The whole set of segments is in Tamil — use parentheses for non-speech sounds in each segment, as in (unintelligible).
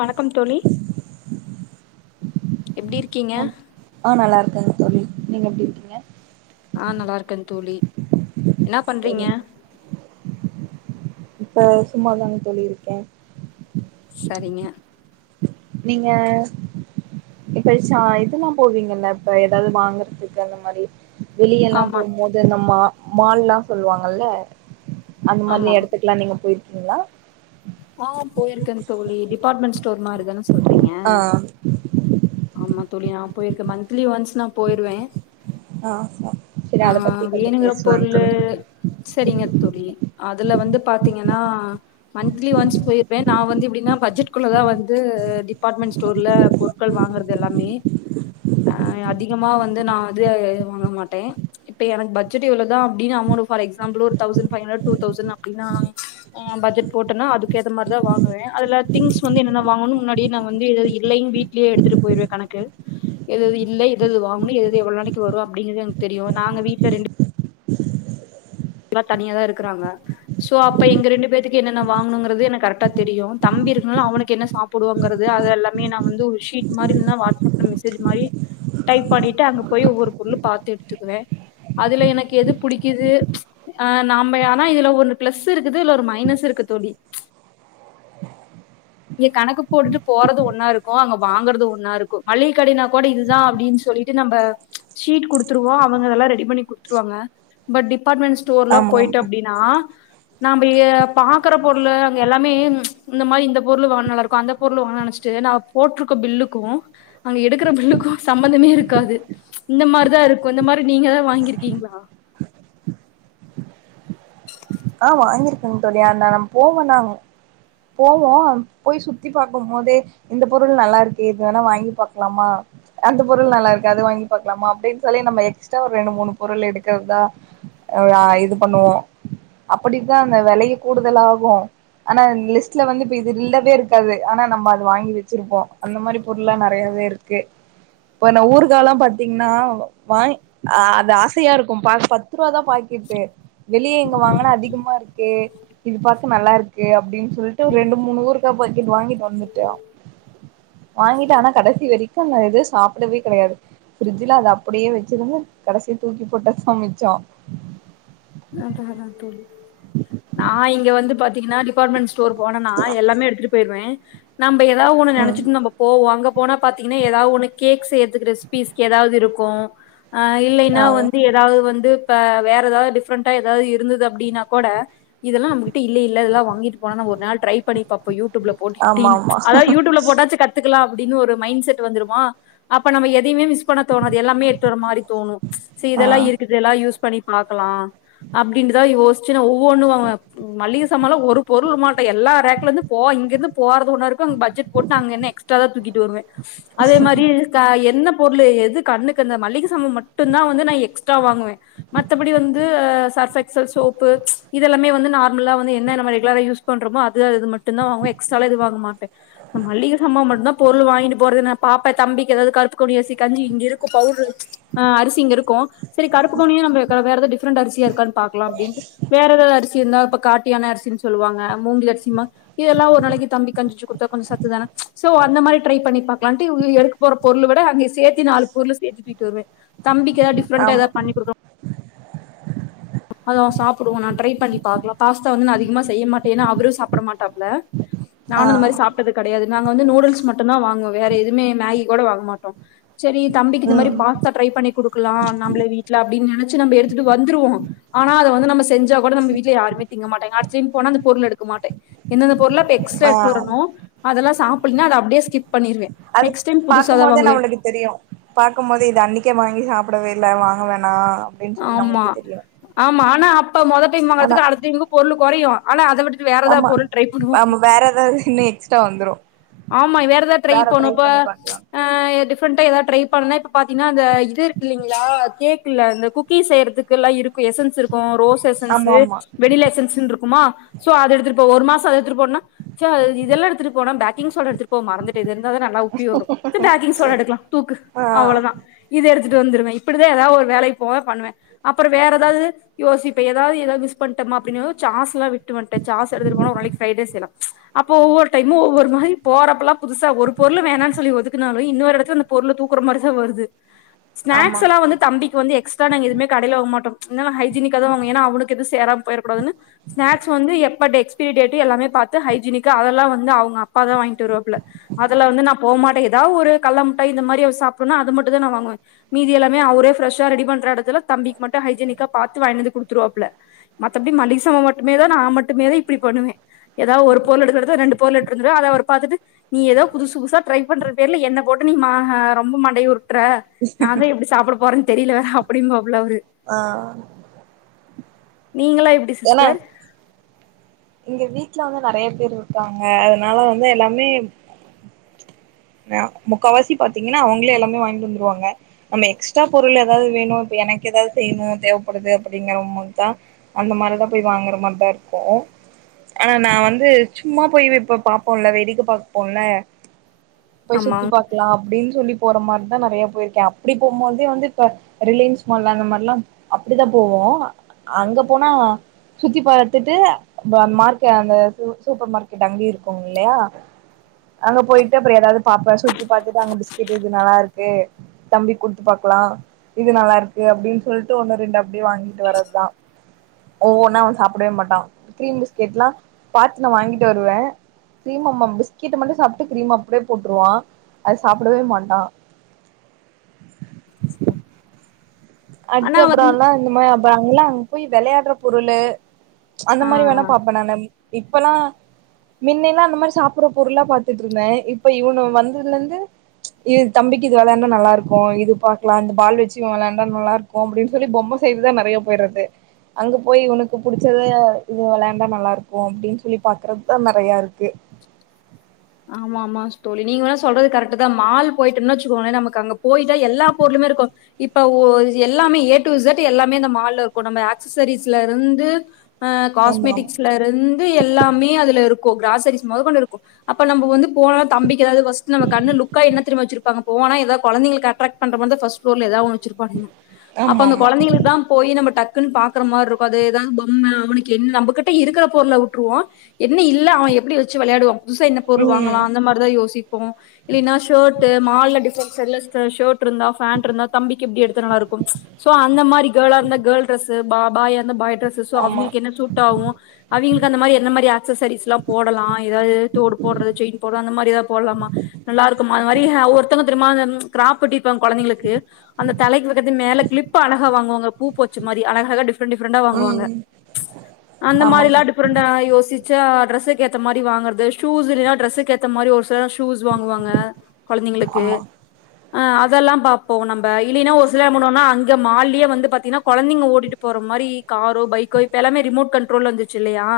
வணக்கம் தோழி எப்டி இருக் ஆ நா நல்லா இருக்கேங் தோழி நீங்க எப்டி இருக்கீங்க ஆ நல்லா இருக்கே தோழி என்ன பண்றீங்க சரிங்க இப்ப சும்மாதாங் தோழி இருக்கே சரிங்க நீங்க கழிச்சா இதெல்லா போவீங்கல்ல இப்ப எதாது வாங்குறதுக்கு அந்த மாரி வெளிய எல்லா ஆமா போகும்போது அந்த மா மால்லா சொல்லுவாங்கல்ல அந்த ஆமா மாரி இடத்துக்கு எல்லா நீங்க போயிருக்கீங்களா ஆ போயிருக்கே தோழி டிபார்ட்மெண்ட் ஸ்டோர் மாரிதான சொல்றீங்க ஆ ஆமா தோழி நா போயிருக்கே மந்த்லி ஒன்ஸ் நா போயிருவே ஆ சரி ஆ அத பத்தி கொஞ்சோ வேணுங்குற பேசலாங் பொருளு தோழி செரிங்க தோழி அதுல வந்து பாத்தீங்கன்னா மந்த்லி ஒன்ஸ் போயிருவே நா வந்து எப்டின்னா பட்ஜெட்க்குள்ளதா வந்து டிபார்ட்மெண்ட் ஸ்டோர்ல பொருட்கள் வாங்கறது து எல்லாமே அ அதிகமா வந்து நா வந்து வாங்க மாட்டே இப்ப எனக்கு பட்ஜட் இவ்ளோதா அப்டினு அமௌண்ட ஃபார் எக்ஸாம்பிள் ஒரு thousand five hundred two thousand அப்டினா ஆ பட்ஜட் போட்டேனா அதுக்கு ஏத்த மாரிதா வாங்குவே அதுல திங்ஸ் வந்து என்னன்ன வாங்கணு முன்னாடியே நா வந்து எழு இல்லைங்க வீட் வீட்லேயே எடுத்துட்டு போய்ருவே கணக்கு எதது இல்ல எதது வாங்கனு எதது எவ்ளோ நாளைக்கு வரு அப்டிங்கது எனக்கு தெரியு நாங்க வீட்ல ரெண்டு எல்லா தனியாதா இருக்குறாங்க சோ அப்ப எங்க ரெண்டு பேத்துக்கு என்னென்ன வாங்கணுங்கறது எனக்கு கரெக்டா தெரியு தம்பி இருக்குனால அவனுக்கு என்ன சா புடுவோங்குறது அது எல்லாமே நான் வந்து ஒரு ஷீட் மாரி இல்லனா வாட்ஸ் அப்ல மெசேஜ் மாரி டைப் பண்ணிட்டு அங்க போய் ஒவ்வொரு பொருள் பாத்து எடுத்துக்குவே அதுல எனக்கு எது புடிக்குது ஆ நாம்ம ஆனா இதுல ஒரு பளஸ் இருக்குது இல்ல ஒரு மைனஸ் இருக்கு தோழி இங்க கணக்கு போட்டுட்டு போறது ஒன்னா இருக்கு அங்க வாங்குறது ஒன்னா இருக்கு மள்ளிக கடனா கூட இதுதா அப்டின்னு சொல்லிட்டு நம்ம ஷீட் குடுத்துருவோ அவங்க அதெல்லா ரெடி பண்ணி குடுத்துருவாங்க பட் டிபார்ட்மெண்ட் ஸ்டோர்ல ஆமா போய்ட்டு ஆமா அப்டின்னு நா நாம பாக்குற பொருளு அங்க எல்லாமே இந்த மாரி இந்த இந்த பொருள் வாங்குனா நல்லா இருக்கு அந்த பொருள் வாங்க நெனைச்சிட்டு நா போட்டுருக்க பில்லுக்கு அங்க எடுக்குற பில்லுக்கும் சம்பந்தமே இருக்காது இந்த மாறி தா இருக்கு இந்த மாறி நீங்க எதா வாங்கிருக்கீங்களா ஆ வாங்கிருக்கங்க தோழி ஆ நான் போவன்னா போவோ போய் சுத்தி பாக்கும் போதே இந்த பொருள் நல்லா இருக்கே இது வேணா வாங்கி பாக்கலாமா அந்த பொருள் நல்லா இருக்கு அது வாங்கி பாக்கலாமா அப்டின்னு சொல்லி நம்ம எக்ஸ்ட்ரா ஒரு ரெண்டு மூணு பொருள் எடுக்கிறதா அ இது பண்ணுவோ அப்படித்தா அந்த வெலையை ல்லியூ கூடுதல் ஆகு ஆனா லிஸ்ட்ல வந்து இப்ப இது இல்லவே இருக்காது ஆனா நம்ம அது வாங்கி வச்சிருப்போ அந்த மாதிரி பொருள்ல்லாம் நெறையாவே இருக் க்கு இப்பநாஊருகால்லாம் பாத்தீங்கன்னா வாங்க் அ அது ஆசையா இருக்கு பா பத்து ரூபா தான் பாக்கெட்டு வெளியே எங்க வாங்குனா அதிகமா இருக்கே இது பாக்க நல்லா இருக்கு அப்டின்னு சொல்லிட்டு ஒரு ரெண்டு மூணு ஊறுகா பக்கெட் வாங்கிட்டு வந்துட்டோ வாங்கிட்டு ஆனா கடைசி வரைக்கு அந்த இது சாப்பிடவே கெடையாது பிரிட்ஜில அது அப்டியே வச்சிருந்து கடைசி தூக்கி போட்டதா மிச்சோ நா இங்க வந்து பாத்தீங்கன்னா டிபார்ட்மெண்ட் ஸ் சோர் போனனா எல்லாமே எடுத்துட்டு போயிருவேன் நம்ம ஏதாவது ஒன்னு ம் நெனைச்சிட்டு நம்போ போவோ அங்க போனா பாத்தீங்கன்னா ஏதாவ்து ஒண்ணு கேக் செய்யறதுக்கு ரெசிபிஸ்க்கு ஏதாவ்து இருக்கும் ஆ இல்லைன்னா ஆ வந்து ஏதாவது வந்து இப்ப வேற ஏதாவ்து டிஃப்ரெண் டா ஏதாவ்து இருந்தது அப்டின்னா கூட இதெல்லாம் நம்மகிட்ட இல்ல இல்ல இதெல்லா வாங்கிட்டு போன நாம ஒரு நாள் ட்ரை பண்ணி பாப்போம் யூடுயூப்ல போட்டு ஆமா அப்டினு ஆமா அதாது யூடுப்யூல போட்டாச்சி கத் துகலாம் அப்டின்னு ஒரு மைன்செட் வந்துருமா அப்ப நம்ம எதையுமே மிஸ் பண்ண தோனாது எல்லாமே எடுத்துவர மாரி தோணும் செரி ஆ இதெல்லாம் இருக்குது எல்லாம் யூஸ் பண்ணி பாக்கலாம் அப்டின்னுதா யோசிச்சுன்னா ஒவ்வொன்னும் வாங்குவேன் ம் மளிக சாமான்லா ஒரு பொருள் வுட மாட்டேன் எல்லா ரேக்லேருந்து போ இங்கிருந்து போற ஒன்ன இருக்கும் அங்க பட்ஜெட் போட்னு அங்க என்ன எக்ஸ் ட்ரா தா தூக்கிட்டு வருவேன் அதே மாரி க என்ன பொருள் எது கண்ணுக்கு அந்த மளிக சாமாமட்டும் தா வந்து நா எக்ஸ்ட்ரா வாங்குவேன் மத்த படி வந் து சர்ஃபெக்சல் சோப்பு இதெல்லாமே வந்து நார்மலா வந்து என்ன நம்ம ரெகுலரா யூஸ் பண்றோமோ அது அது மட்டும தா வாங்க எக்ஸ்ட்ரால எது வாங்க மாட்டேன் நா மளிக ஜாமா மட்டும்தா பொருள் வாங்கிட்டு போறது என் பாப்பேன் தம்பிக்கு ஏதாவ்து கருப்புக்கவுனி அரிசி கஞ்சி இங்க இருக்கு பவுட்ரூ ஆ அரிசி இங்க இருக்கும் செரி கருப்புக்கவுனியும் நம்ம க வேற எதா டிஃப் ப்ரெண்ட் அரிசியா இருக்கான்னு பாக்கலாம் அப்டின்ட்டு வேற ஏதாது அரிசி இருந்தா இப்ப காட்டு யான அரிசின்னு சொல்லுவாங்க மூங்கில் அரிசின்பா அரிசியெல்லாம் ஒரு நாளைக்கு தம்பி கஞ்சி வச்சு கொடுத்தா கொஞ்சம் சத்துதானே சோ அந்த மாரி ட்ரை பண்ணி பாக்கலாம்ட்டு இவுங்க எடு போற பொருள விட அங்கே சேத்தி நாலு பொருளு சேத்து கூட்டிட்டு வருவேன் தம்பிக்கு ஏதா டிஃப்ரெண்டா ஆமா ஏதா பண்ணி கொடுக்க அதா சாப்பிடுவோ நா ட்ரை பண்ணி பாக்லாம் பாஸ்தா வந்து நா அதிகமா செய்ய மாட்டேன் ஏன்னா அவரும் சாப்ட மாட்டாப்பல ம் நானும் இந்த மாரி சாப்பிட்டது கெடையாது நாங்க வந்து நூடுல்ஸ் மட்டும்தான் வாங்குவோ வேற எதுமே மேகி கூட வாங்க மாட்டோம் செரி தம்பிக்கு இந்த மாரி ம் பாஸ்த்தா ட்ரை பண்ணி குடுக்கலாம் நம்ம வீட்டுல அப்படின்னு நினச்சு நம்ம எடுத்துட்டு வந்துருவோம் ஆனா அத வந்து நம்ம செஞ்ச கூட நம வீட்டுல யாருமே திங்க மாட்டங்க அடுத்த டைம் போனா அந்த பொருள் எடுக்க மாட்டேன் எந்தந்த பொருள இப்ப எக்ஸ்ட்ரா எடுத்துட்டு ஆ வரணோ அதெல்லாம் சாப்பல்னா அத அப்டியே ஸ்கிப் பண்ணிருவே நெக்ஸ்டைம் புதுசா தான் வாங்குவே தெரியும் பாக்கும் போது இது அன்னைக்கே வாங்கி சாப்டவே இல்வ வாங்க வேணா அப்டின்னு சொல்லி ஆமா நம்மளுக்கு தெரியு ஆமா ஆனா அப்ப மொத டைம் ஆனா வாங்கறதுக்கு அடுத்த டைம் இங்க பொருளு குறையும் ஆனா அத விட்டு ஆமா ஆமா வேற ஏதாவது இன்னும் எக்ஸ்ட்ரா வந்துரும் ஆமா வேற ஏதாவ்து ட்ரை போணப்ப பாக்கலா அ டிஃப்ரெண்டா ஏதாவது ட்ரை பண்ணனா இப்ப பாத்தீங்கன்னா அந்த இது இருக்கு இல்லைங்களா கேக் இல்ல அந்த குக் கீ செய்யறதுக்கெல்லாம் இருக்கும் எசன்ஸ் இருக்கும் ரோஸ் ஆமா எசன்ஸு ஆமா வென்னிலா எசன்ஸ் இருக்குமா சோ அத எடுத்துட்டு ஒரு மாசொ அத எடுத்துட்டு போனா ச்ச இதெல்லாம் எடுத்துட்டு போனா பேக் சோ (inaudible) எடுத்துட்டு போ மறந்துட்டு இது இருந்தா தா நல்லா உப்பி வரும் சொ இந்தா கிங் சோட எடுக்கலாம் தூக்கு ஆ அவ்ளோதான் இது எடுத்துட்டு வந்துருவேன் இப்டிதான் ஏதாவ்து ஒரு வேலைக்கு போவ பண்ணுவேன் அப்புறம் வேற ஏதாவ்து யோசிபன் இப்ப ஏதாது ஏதாவ்து மிஸ் பன்ட்டா அப்டின்ன சாஸ் எல்லா விட்டு வந்துட்டேன் சாஸ் எடுத்துட்டு போனா ஒரு நாளைக்கு ஃப்ரைட் ரைஸ் செய்லாம் அப்போ ஒவ்வொரு டைமும் ஒவ்வொரு மாரி போறப்ப எல்லாம் புதுசா ஒரு பொருள் வேணான்னு சொல்லி ஒதுக்குனாலும் இன்னொரு எடத்துல அந்த பொருள் தூக்குற மாரிதான் வருது ஸ்நாக்ஸ் ஆமா எல்லா வந்து தம்பிக்கு வந்து எக்ஸ்ட்ரா நாங்க எதுவுமே கடைல வாங்கமாட்டோம் என்னால ஹைஜீனிக்கா தா வாங்குவ ஏன்னா அவனுக்கு எது சேராது போயிற கூடான்னு ஸ்ன்ஸ் வந்து எப்ப டேட்ஸ் எக்ஸ்பேரி டேட் எல்லாமே பாத்து ஹைஜினிக்காக் அது எல்லாம் வந்து அவுங்க அப்பா தா வாங்கிட்டு வருவாப்பல அதுல வந்து நா போகமாட்டேன் ஏதாவது ஒரு கல்லமுட்டாய் இந்த மாரி சாப்பணும்னா அது மட்டும் தா நா வாங்குவேன் மீதி எல்லாமே அவரே ஃப்ரெ்ஷா ரெடி பண்ற எடத்துல தம்பிக்கு மட்டு ஹைஜீனிக்கா பாத்து வாங்கி கொடுத்துருவாப்புல மத்தபடி மளிக சாமா மட்டுமே தா நான் மட்டுமேதா இப்டி பண்ணுவன் ஏதாவ்து ஒரு பொருள் எடுக்ற எடத்துல ரெண்டு பொருள் எடுக் கிட்டதட்ட அத அவர் பாத்துட்டு நீ ஏதோ புதுசு புதுசா ட்ரை பண்ற பெயர்ல என்ன போட்டு நீ மா ரொம்ப மண்டை உரு ட்ற நாங்க எப்டி சாப்ட போறோ தெர்ல அப்டியின்பாப்புல அவரு ஆ நீங்ளா எப்டி என்ன சிஸ்டர் இங்க வீட்ல வந்து நெறைய பேர் இருக்காங்க அதனால வந்து எல்லாமே அ முக்காவாசி பாத்தீங்கன்னா அவங்களே எல்லாமே வாங்கிட்டு வந்துருவாங்க நம்ம எக்ஸ்ட்ரா பொருள் ஏதாவது வேணு இப்ப எனக்கு ஏதாது செய்யணு தேவப்படுது அப்டிங்கறவங்கதா அந்த மாரி தா போய் வாங்குற மாரி தா இருக்கு ஆனா நா வந்து சும்மா போயி இப்ப பாப்போல்ல வேடிக்க பாப்போல்ல போய் சுத்தி ஆமாங்க பாக்கலா அப்டின் சொல்லி போற மாரிதா நறைய போயிருக்க அப்டி போம் போது வந்து இப்ப ரிலையன்ஸ் மால அந்த மாரில்லா அப்டிதா போவு அங்க போனா சுத்தி பாரத்துட்டு அந்த மார்கெட் அந்த சூப்பர் மார்க்கெட் அங்கயு இருக்கு இல்லையா அங்க போய்ட்டு அப்புறோ எதாது பாப்ப சுத்தி பாத்துட்டு அங்க பிஸ்கெட் எது நல்லாருக் கு தம்பிக் குடுத்து பாக்கலா இது நல்லா இருக்கு அப்டின் சொல்ட்டு ஒண்ணு ரெண்டு அப்டியே வாங்கிட்டு வரத்தா ஒவ்வொன்னா அவ சாப்டவே மாட்டா க்ரீம் பிஸ்கெட்ல்லா பாத்து நா வாங்கிட்டு வருவ க்ரீம் அம்மா பிஸ்கெட்ட மட்டு சாப்பட்டு கிரீம்ம அப்டியே போட்ருவா அத சாப்டவே மாட்டா சேரி அடுத்த அப்புறோ எல்லா இந்த மாரி அப்ப அங்கல்லா அங்க போய் வெளையாடுற பொருளு அந்த ஆ மாரி ஆ வேணா பாப்ப நானு இப்பல்லா மின்னெல்லா அந்த மாரி சாப்பிடுற பொருளா பாத்துட்டு இருந்த இப்ப இவனு வந்ததுலந்து இது தம்பிக்கு இது வெளாண்டா நல்லா இருக்கு இது பாக்கலா இந்த பால் வச்சி இவ வெளாண்டா நல்லா இருக்கு அப்டின் சொல்லி பொம்ம சைடுதா நறையா போயிறது அங்க போயி உனக்கு புடிச்சது இது வெளையாண்டா நல்லா இருக்கு அப்டின்னு சொல்லி பாக்குறத்தா நெறையா இருக்கு ஆமா ஆமா தோழி நீங்க வேனா சொல்றது கரெட்டு தா மால் போய்ட்டுன் வச்சுக்கோங்கள நமக்கு அங்க போய்ட்டா எல்லா பொருளுமே இருக்கு இப்ப ஓ எல்லாமே ஏ டு இசட் எல்லாமே இந்த மால்ல இருக்கு நம்ம அக்சசரிஸ்ல இருந்து அ ஆமா காஸ்மெட்டிக்ஸ்ல இருந்து எல்லாமே அதுல இருக்கு கிராசரிஸ் மொத கொண்டு இருக்கு அப்ப நம்ம வந்து போலா தம்பிக் ஏதாது பஸ்ட் நம்ம கண்ணு லுக்காயி என்ன தெரிமா வச்சிருப்பாங்க போனா ஏதா கொழந்தைகளுக்கு அட்ரக்ட் பன்ற மா தா ஃபர்ஸ்ட் ஃப்ளோர்ல ஏதா ஒன்னு வச்சிருப்பானுங்க அப்ப ஆமா அந்த ஆமா கொழந்தைகளுக்கு தா போயி நம்ம டக்குன்னு பாக்குற மாருக்கு அது ஏதா பொம்ம அவனுக்கு என் நம்மகிட்ட இருக்கிற பொருல விட்ருவோ என்ன இல்ல அவ எப்டி வச்சி விளையாடுவா புதுசா என்ன பொருள் வாங்கலா ம் அந்த மாரிதா யோசிப்போ இல்லின்னா ஷர்ட்டு மால்ல டிஃப்ரண்ட் ஸ்டைல்ல ஷர்ட் இருந்தா பேண்ட் இருந்தா தம்பிக்கு இப்டி எடுத்தா நல்லா இருக்கும் சோ அந்த மாரி கேளா இருந்தா கேர்ள் ட்ரெஸ்சு பா பாயா இருந்தா பாய் ட்ரெஸ்சு சோ ஆமா அவங்களுக்கு என்ன சூ ஃப்ரூட் சூட் ஆவு அவிய்ங்களுக்கு அந்த மாரி என்ன மாரி அக்சசரிஸ்ல்லா போடலா ஏதாது தோடு போடுறது செயின் போடுற அந்த மாரி ஏதா போட்லாமா நல்லா இருக்குமா அது மாரி ஒருத்தங்க தெரிமா அந்த க்ராப் வெட்டிருப்பாங்க கொழந்தைங்களுக்கு அந்த தலைக்கு வைக்கிது மேல க்ளிப் அழகா வாங்குவாங்க பூ போச்சு மாதி அழகாழகா டிஃப் டிஃப்ரன் டிஃரெண்டா வாங்குவாங்க ம் அந்த ஆமா மாரில்லா ஆமா டிஃப்ரெண்டா யோசிச் சா ட்ரெஸுக்கேத்த மாரி வாங்கறது ஷூஸ் இல்லன்னா ட்ரெஸ்சுக்கேத்த மாரி ஒரு சில ஷூஸ் வாங்குவாங்க கொழந்தைங்களுக்கு ஆமா ஆ அதெல்லா பாப்போ நம்ப இல்லைன்னா ஒரு சில என்ன பண்ணுவோனா அங்க மால்லயே வந்து பாத்தீங்னா கொழந்தைங்க ஓட்டிட்டு போற மாரி காரோ பைக்கோ இப்ப எல்லாமே ரிமோட் கண்ட்ரோல் வந்துச்சு இல்லையா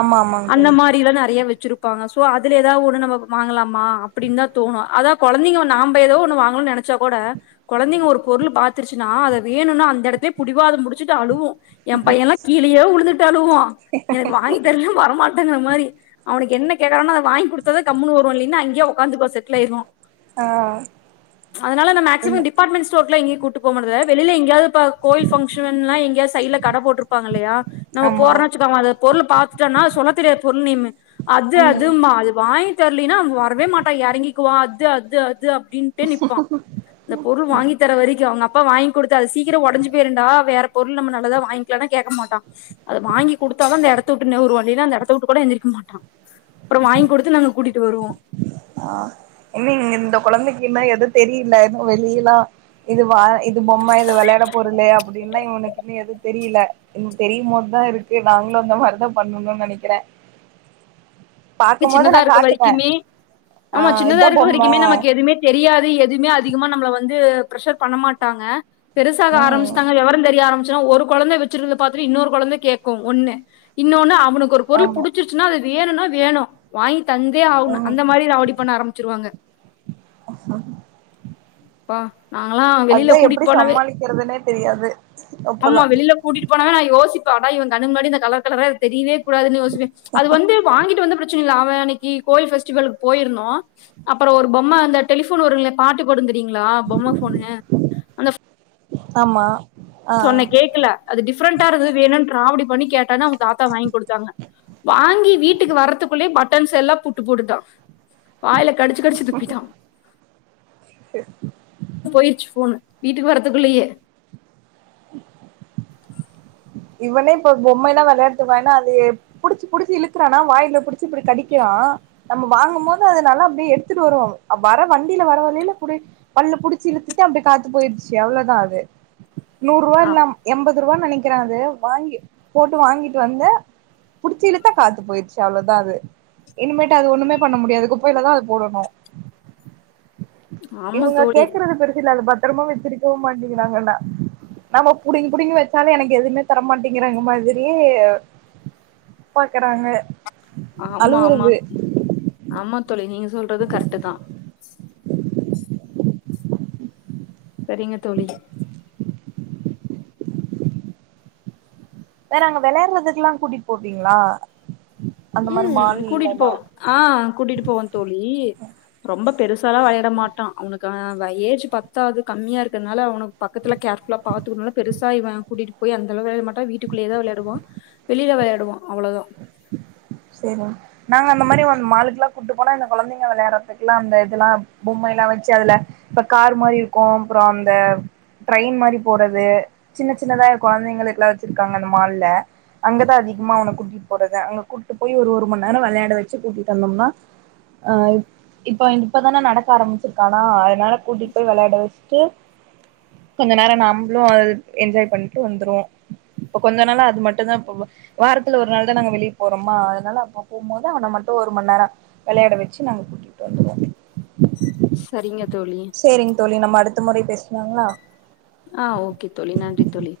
ஆமா ஆமாங்க அந்த தோழி மாரிலா நெறைய வச்சிருப் பாங்க சோ அதுல ஏதா ஒன்னு நம்ம வாங்கலாமா அப்பிடின் தா தோணு அதா கொழந்தைங்க நாம்ப ஏதோ ஒண்ணு வாங்கணுன் நெனக் ச்சா கூட கொழந்தைங்க ஒரு பொருள் பாத்திருச்சின்னா அத வேணுன்னா அந்த எடத்தே புடிவாதோ புடிச்சுட்டு அழுவு எ பையன்ல்லா கீழயே உழுந்துட்டு அழுவா எனக்கு வாங்கி தரல வரமாட் ங்கள மாரி அவனுக்கு என்ன கேக்காரோனா அத வாங்கி குடுத்தாதா கம்முனு வருவா இல்லீனா அங்கேயே உட்காந்துப்பா செ ட்டில் ஆயிருவா ஆ அதனால நா மேக்சிமம் என்ன டிபார்ட்மெண்ட்ஸ் சோட்டல எங்கயு கூட்டு போக மாட்ற வெளியில எங்கயாவுது கோயில் பங்கஷன்னா எங்காயவுது சைடுல கட போட்ருப்பாங்க இல்லையா நம் ஆமா போறனுச்சிக் அவ அது பொருள பாத்துட்டானா சொல்ல தெரியா பொருள் நேமு இது அது ம் அதுமா அது வாங்கி தரலீனா வரவே மாட்டா எறங்கிக்குவா அது அது அது அப்டின்னு அப்டியே நிப்பா அந்த பொருள் வாங்கி தர வரைக்கு அவுங்க அப்பா வாங் கி குடுத்த அது சீக்கிரோ உடைஞ்சு போயிருண்டா வேற பொருள் நம்ம நல்லதா வாங்கிக்கலானா கேக்க மாட்டா அத வாங்கி குடுத்தா தா அந்த எடத்த வுட்டு நெவுருவா அந்த எடத்து வுட்டு கூட எந்திரிக்க மாட்டா அப்றோ வாங்கி குடுத்து நாங்க கூட்டிட்டு வருவோ ஆ இன்னங் இந்த கொழந்தைக்கு இன்னு எது தெரில எதுவு வெளியல்லா இது வா இது பொம்ம இது வெளையாட பொருளு அப்டின்னா இவனுக்கு இன்னு எது தெரியில ம் தெரியும்போது தா இருக்கு நாங்களு அந்த மாரிதா பண்ணுனு நெனைக்கிற (unintelligible) ம் சின்னதா இருக்க காட்டுவே வரிக்குமே ஆ ஆமா சின்னதா இதா இருக்க பொம்ம வரிக்குமே நமக்கு எதுமே தெரியாது எதுமே அதிகமா நம்மள வந்து பிரஷர் பண்ண மாட்டாங்க பெருசாக ம் ஆரம்பச்சிட்டாங்க வெவரோ தெரிய ஆரம்பிச்சா ஒரு குழந்தை வச்சிருந்து பாத்தட்டு இன்னொரு கொழந்த கேக்கு ஒன்னு இன்னொன்னு அவனுக்கு ஒரு பொருள் ஆமா புடிச்சி ன்னா அது வேணுனா வேணு வாங்கி தந்தே ஆவுணு ம் அந்த மாதிரி ராடி பண்ண ஆரம்பச்சிருவாங்க (unintelligible) ப்பா நாங்கெல்லா வெளியில கூட்டிட்டு போனாவே நிக்கிறதுனே தெரியாது ஆம்மா அப்பல்லா வெளில கூட்டிட்டு போனே நா யோசிப்ப ஆகா இவ கண்ணு முன்னாடி இந்த கலர் கலரா தெரியவே கூடாதுன்னு யோசிப்பே அது வந்து வாங்கிட்டு வந்து பிரச்சனை இல்ல அவன் அன்னைக்கி கோயில் பெஃபஸ்டிவலுக்கு போயிருந்தோ அப்றோ ஒரு பொம்ம அந்த டெலிபோன் வருங்கள பாட்டு பாடு தெரியுங்ளா பொம்ம ஃபோனு ஆமா ஆ சொன்னே கேக்கல அது டிஃப்ரெண்டா இருக்கு வேணுன்னு ராவிடி பண்ணி கேட்டானு அவுங்க தாத்தா வாங்குடுத்தாங்க வாங்கி வீட்டுக்கு வரறதுக்குள்ளே பட்டன்ஸ்யெல்லா புட்டு போட்டுட்டா வாயில கடிச்சு கடிச்சு துப்பிட்டா ட்டு போயிருச்சு ஃபோன் வீட்டுக்கு வரறதுக்குள்லையே (inaudible) இவனே இப்ப பொம்மைல்லா வெளாட்டுவான்னா அது புடிச்சி புடிச்சி இலுக்குறான்னா வாயில புடிச்சு இப்டி கடிக்கிறா நம்ம வாங்கு போது அது நல்லா அப்டியே எடுத்துட்டு வரு வர வண்டியில வர வழில கூட பல்லு புடிச்சு இலுதுட்டு அப்டி காத்து போயிருச்சு அவ்ளோதா அது நூறுவா ஆ இல்ல எண்பது ரூவானு நெனைக்கிற அது வாங்கி போட்டு வாங்கிட்டு வந்து புடிச்சி இழுத்தா காத்து போயிடுச்சு அவ்ளோதா அது இனிமேட் அது ஒன்னுமே பண்ண முடியாது குப்பைல தா அது போடணு ஆமா இவுங்க தோழி கேக்குறது பெருசுல்ல அது பத்திரமா வச்சீருக்கவு மாட்டீங்கீறாங்கன்னா நம்ம புடிங்கு புடிங்கு வச்சாலு எனக்கு எதுமே தரமாட்டேங்குறாங்க மாதிரி பாக்கறாங்க ஆமா ஆமா ஆமா தோழி நீங்க சொல்றது கரெக்ட் தா சரிங்க தோழி வேற அங்க வெளயாடுறதுக்குல்லா கூடிட்டு போவீங்ளா ம் கூட்டிட்டு போவோ ஆ கூட்டிட்டு போவோ தோழி ரொம்ப பெருசாலா வெளையாட மாட்டா அவுனுக்கு ஏஜு பத்தாது கம்மியா இருக்றனால அவுனுக் பக்கத்துல கேர்ஃபுல்லா பாத்துக்குணுனு பெருசா இவ கூட்டிட் போய் அந்த அளவு வெளயாடா மாட்டா வீட்டுக்குள்ளே தா வெளாடுவா வெளியில வெளாடுவா அவ்ள தா சேரி நாங்க அந்த மாரி ஒன் மாளுக்கெல்லா கூட்டு போனா இந்த கொழந்தைங்க வெளாறதுக்கெல்லா அந்த இதுலா பொம்மைலா வச்சி அதுல இப்ப கார் மாரி இருக்கு அப்றோ அந்த ட்ரெயின் மாரி போறது சின்ன சின்னதா கொழந்தைங்களுக்குலா வச்சிர்க்காங்க அந்த மால்ல அங்கதா அதிகமா அவன கூட்டிட் போறது அங்க கூட்டு போய் ஒரு ஒரு மணி நேர வெளயாட வச்சி கூட்டிட்டு வந்தோம்னா ஆ இப்ப இப்பதானே நடக்க ஆரம்பிச்சிருக்கானா அதனால கூட்டிட் போய் வெளயாட வெச்சுட்டு கொஞ்ச நேர நம்ளு அது என்ஜாய் பண்ட்டு வந்துருவோ இப்ப கொஞ்ச நாளா அது மட்டுதா இப்ப வாரத்துல ஒரு நாளு தா நாங்க வெளிய போறமா அதனால அப்ப போம் போது அவன மட்டு ஒரு மணி நேர வெளையாட வெச்சி நாங்க கூட்டிட்டு வந்துருவோ சரிங்க தோழி சேரிங் தோழி நம்ம அடுத்த முறை பேசுளாங்களா ஆ ஓகே தோழி நன்றி தோழி